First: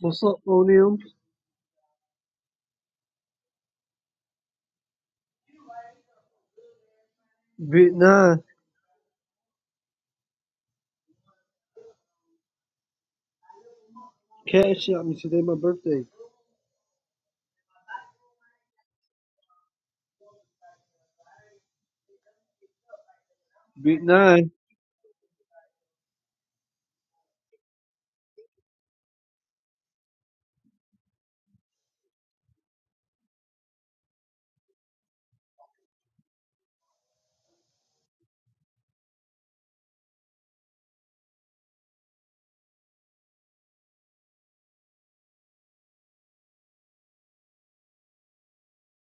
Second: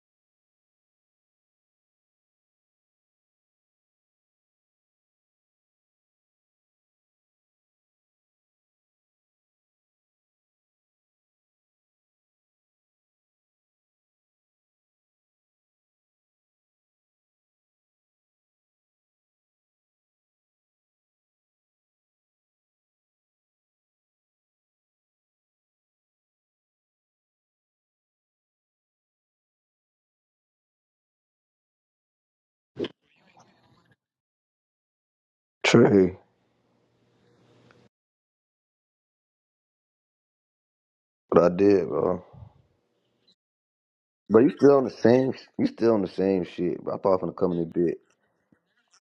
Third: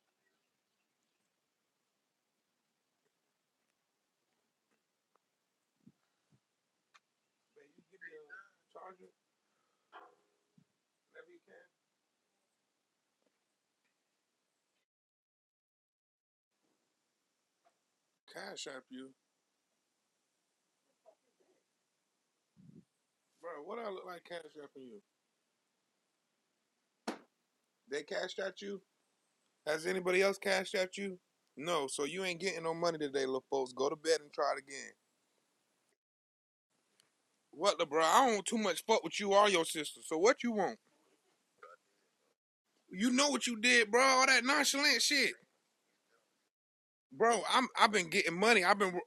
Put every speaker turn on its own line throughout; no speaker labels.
What's up, Onium? Bit nine. Cash out me today, my birthday. Bit nine.
True. But I did, bro. But you still on the same you still on the same shit, bro. I thought I was gonna come in a bit.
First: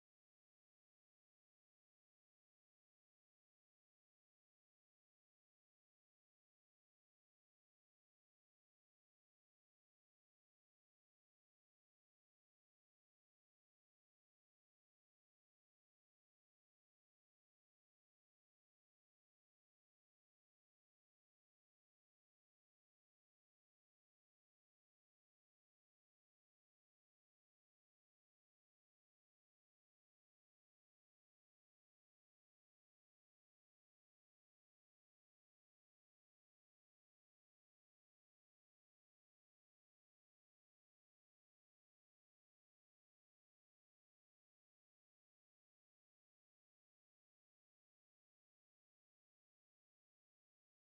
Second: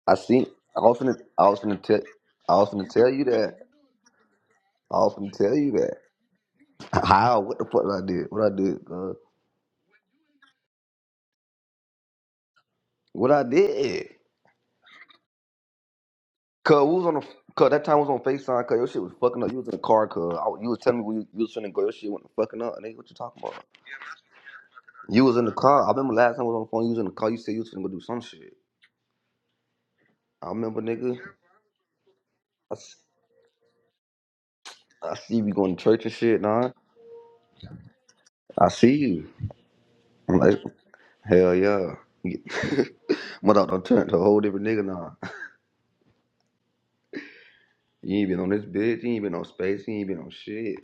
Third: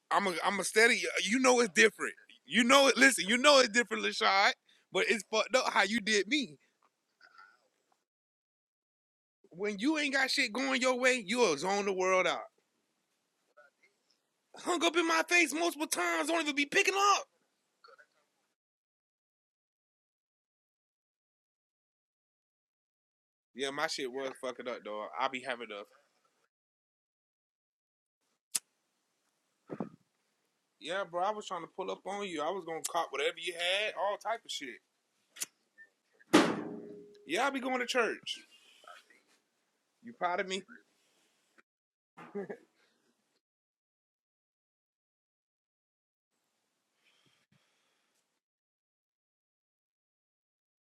I seen I was gonna I was gonna tell I was gonna tell you that. I was gonna tell you that. How? What the fuck I did? What I did, cuz? What I did. Cuz we was on the cuz that time we was on FaceTime, cuz your shit was fucking up. You was in the car, cuz I- you was telling me when you, you was finna go, your shit wasn't fucking up. Nigga, what you talking about? You was in the car. I remember last time I was on the phone, you was in the car, you said you was finna go do some shit. I remember nigga. I, s- I see we going to church and shit, nah. I see you. I'm like, hell yeah. My dog done turned to a whole different nigga now. You ain't been on this bitch. You ain't been on space. You ain't been on shit.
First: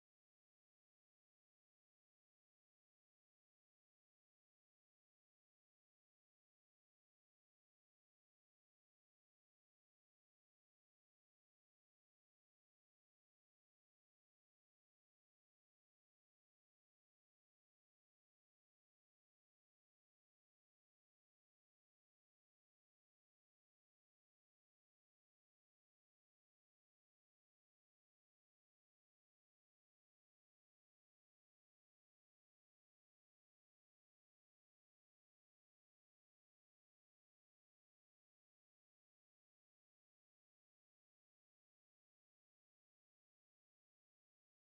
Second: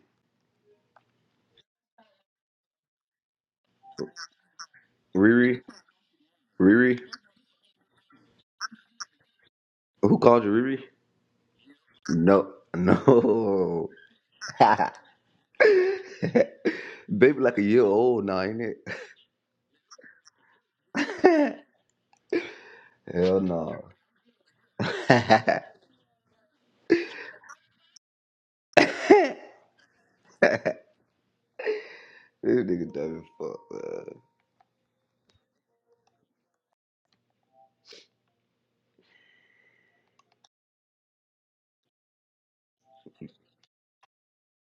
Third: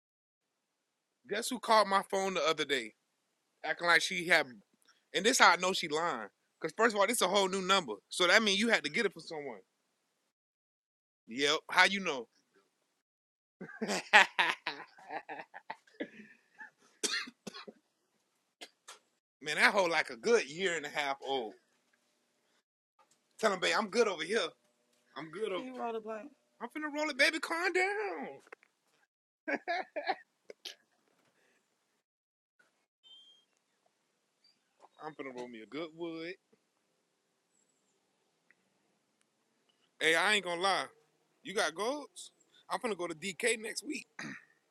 Riri, Riri, who called you Riri? No, no. Baby, like a year old now, ain't it? hell no. this nigga dumb as fuck. man.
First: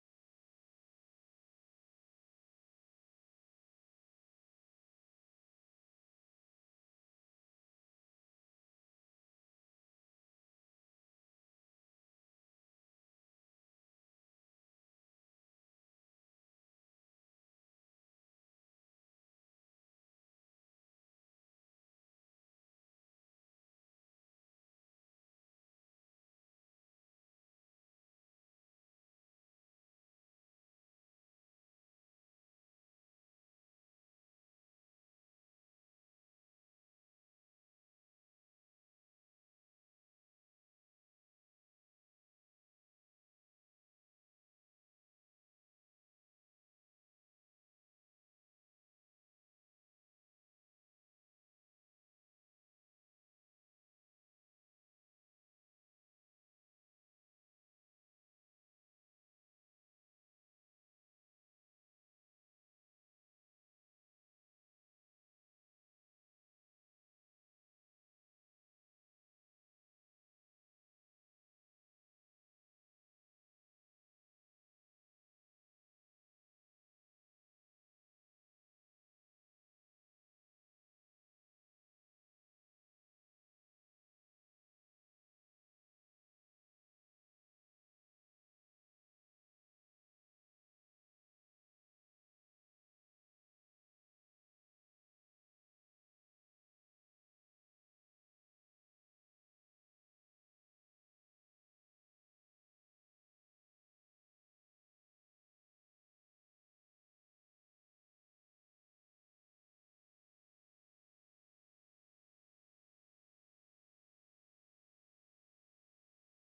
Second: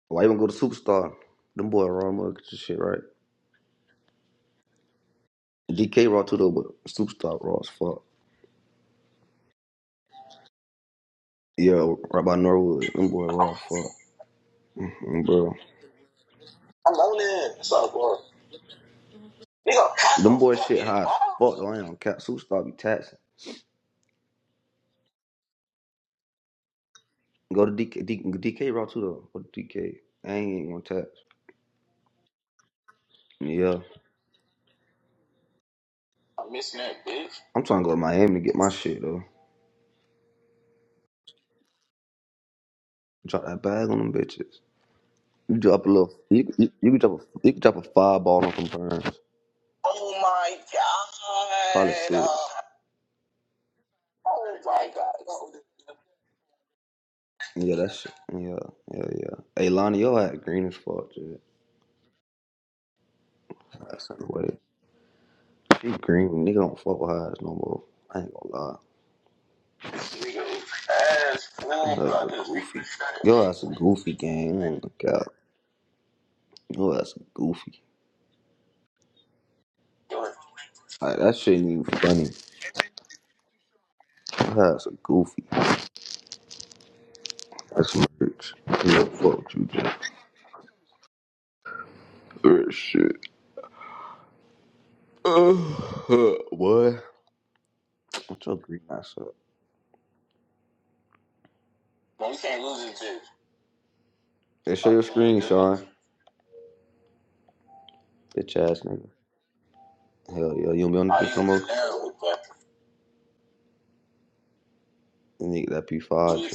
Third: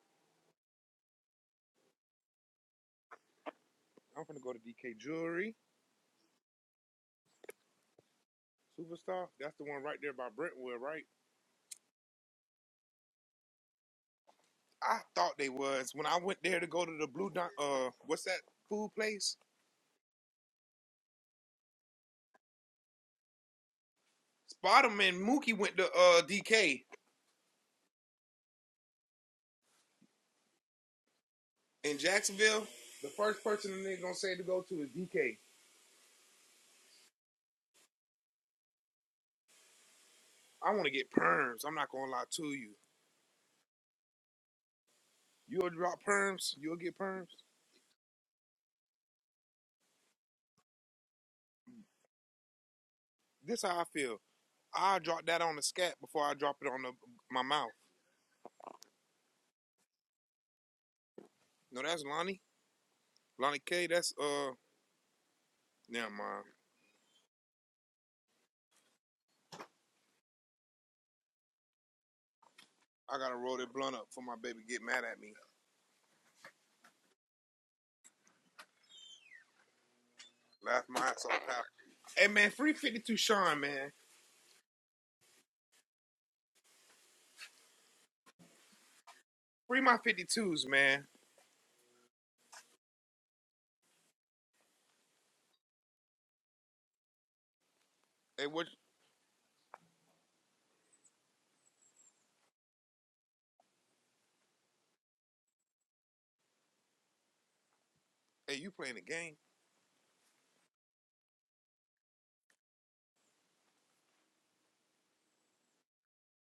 Why even go to Superstar? Them boy raw mug shit, right? DK raw too though, but Superstar raw as fuck. Yeah, right by Norwood. Them boy raw as fuck. Mm, Bro. I'm on it. What's up, bro? Nigga, cops Them don't boy shit fucking high as fuck ball. though. I ain't on cap. Super stop be taxing. Go to DK, DK raw too though. Go to DK. I ain't gonna tax. Yeah. I'm missing that bitch. I'm trying to go to Miami to get my shit though. Drop that bag on them bitches. You drop a little. You you, you can drop a you can drop a five ball on some burns. Oh my Probably god. Probably six. Uh, oh my god. Yeah, that's yeah, yeah, yeah. Hey, Lonnie, your hat green as fuck, dude. That's not what it. She green, nigga don't fuck with highs no more. I ain't gonna lie. Nigga, ass fool, Your ass a brother. goofy. Your ass a goofy gang. I ain't gonna cap. Your ass a goofy. Like that shit ain't even funny. Your ass a goofy. That's some rich. You don't fuck with you, dude. Real shit. Uh, huh, boy. What's your green ass up? No, can't lose it, dude. Hey, show your screen, Sean. Bitch ass nigga. Hell yeah, you don't be on the bitch no more. Nigga, that P5.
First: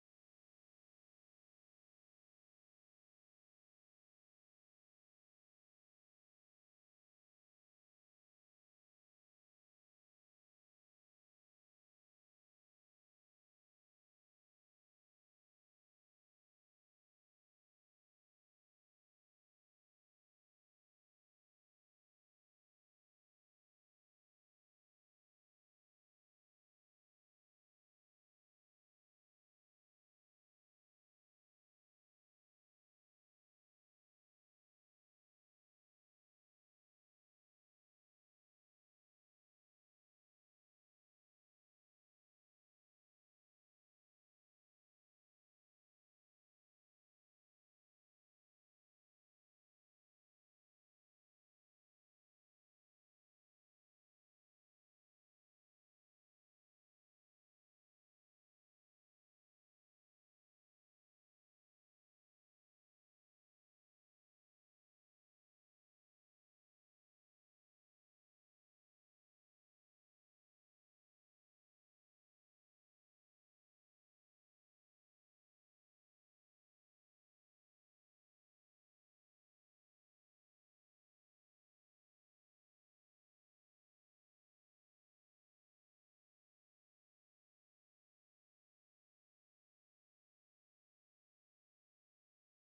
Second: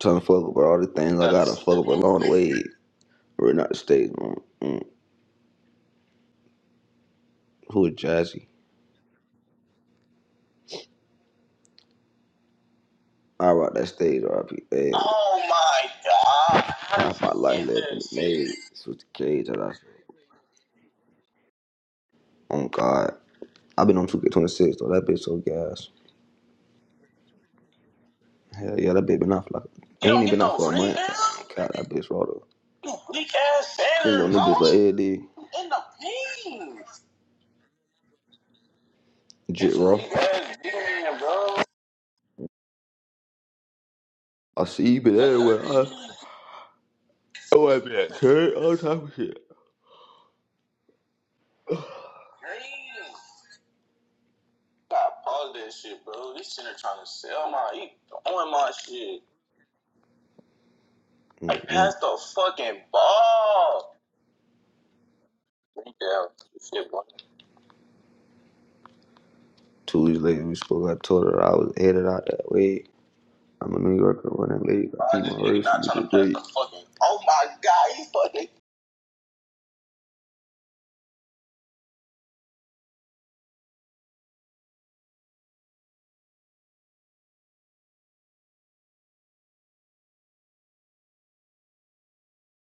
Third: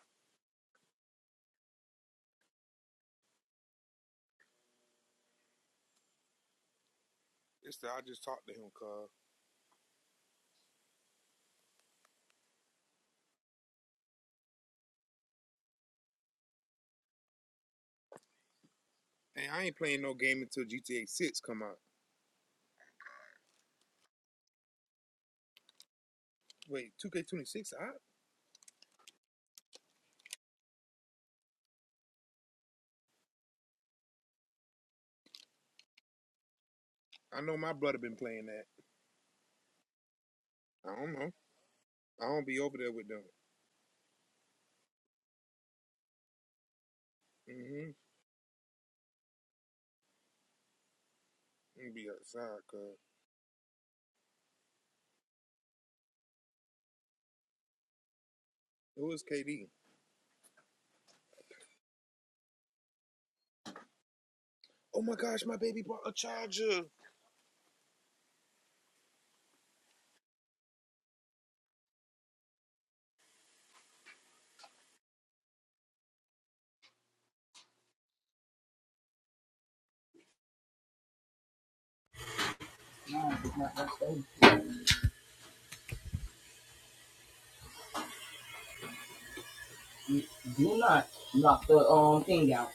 Trying to fuck up with all the things I gotta fuck up along the way. We're not the stage, man. Mm. Who is Jazzy? I rock that stage, RP. Hey. Oh my god. Half my life left in the maze. Switch the cage. I lost it. Oh, God. I've been on 2K26, though. That bitch so gas. Hell yeah, that bitch been out for like ain't even been out no for a month. God, that bitch rolled up. you weak ass Ain't Sanders, gonna niggas bro. like Eddie, In the pins. Jit Raw. weak bro. I see you been everywhere. I oh I been at church, all type of shit. Crazy. Gotta pause that shit, bro. This shit are trying to sell my, he throwing my shit. I Mm-mm. pass the fucking ball. Yeah, shit, bro. Two weeks later, we spoke. I told her I was headed out that way. I'm a New Yorker when I leave. I keep my race Oh my god, he fucking
do not knock the um thing out.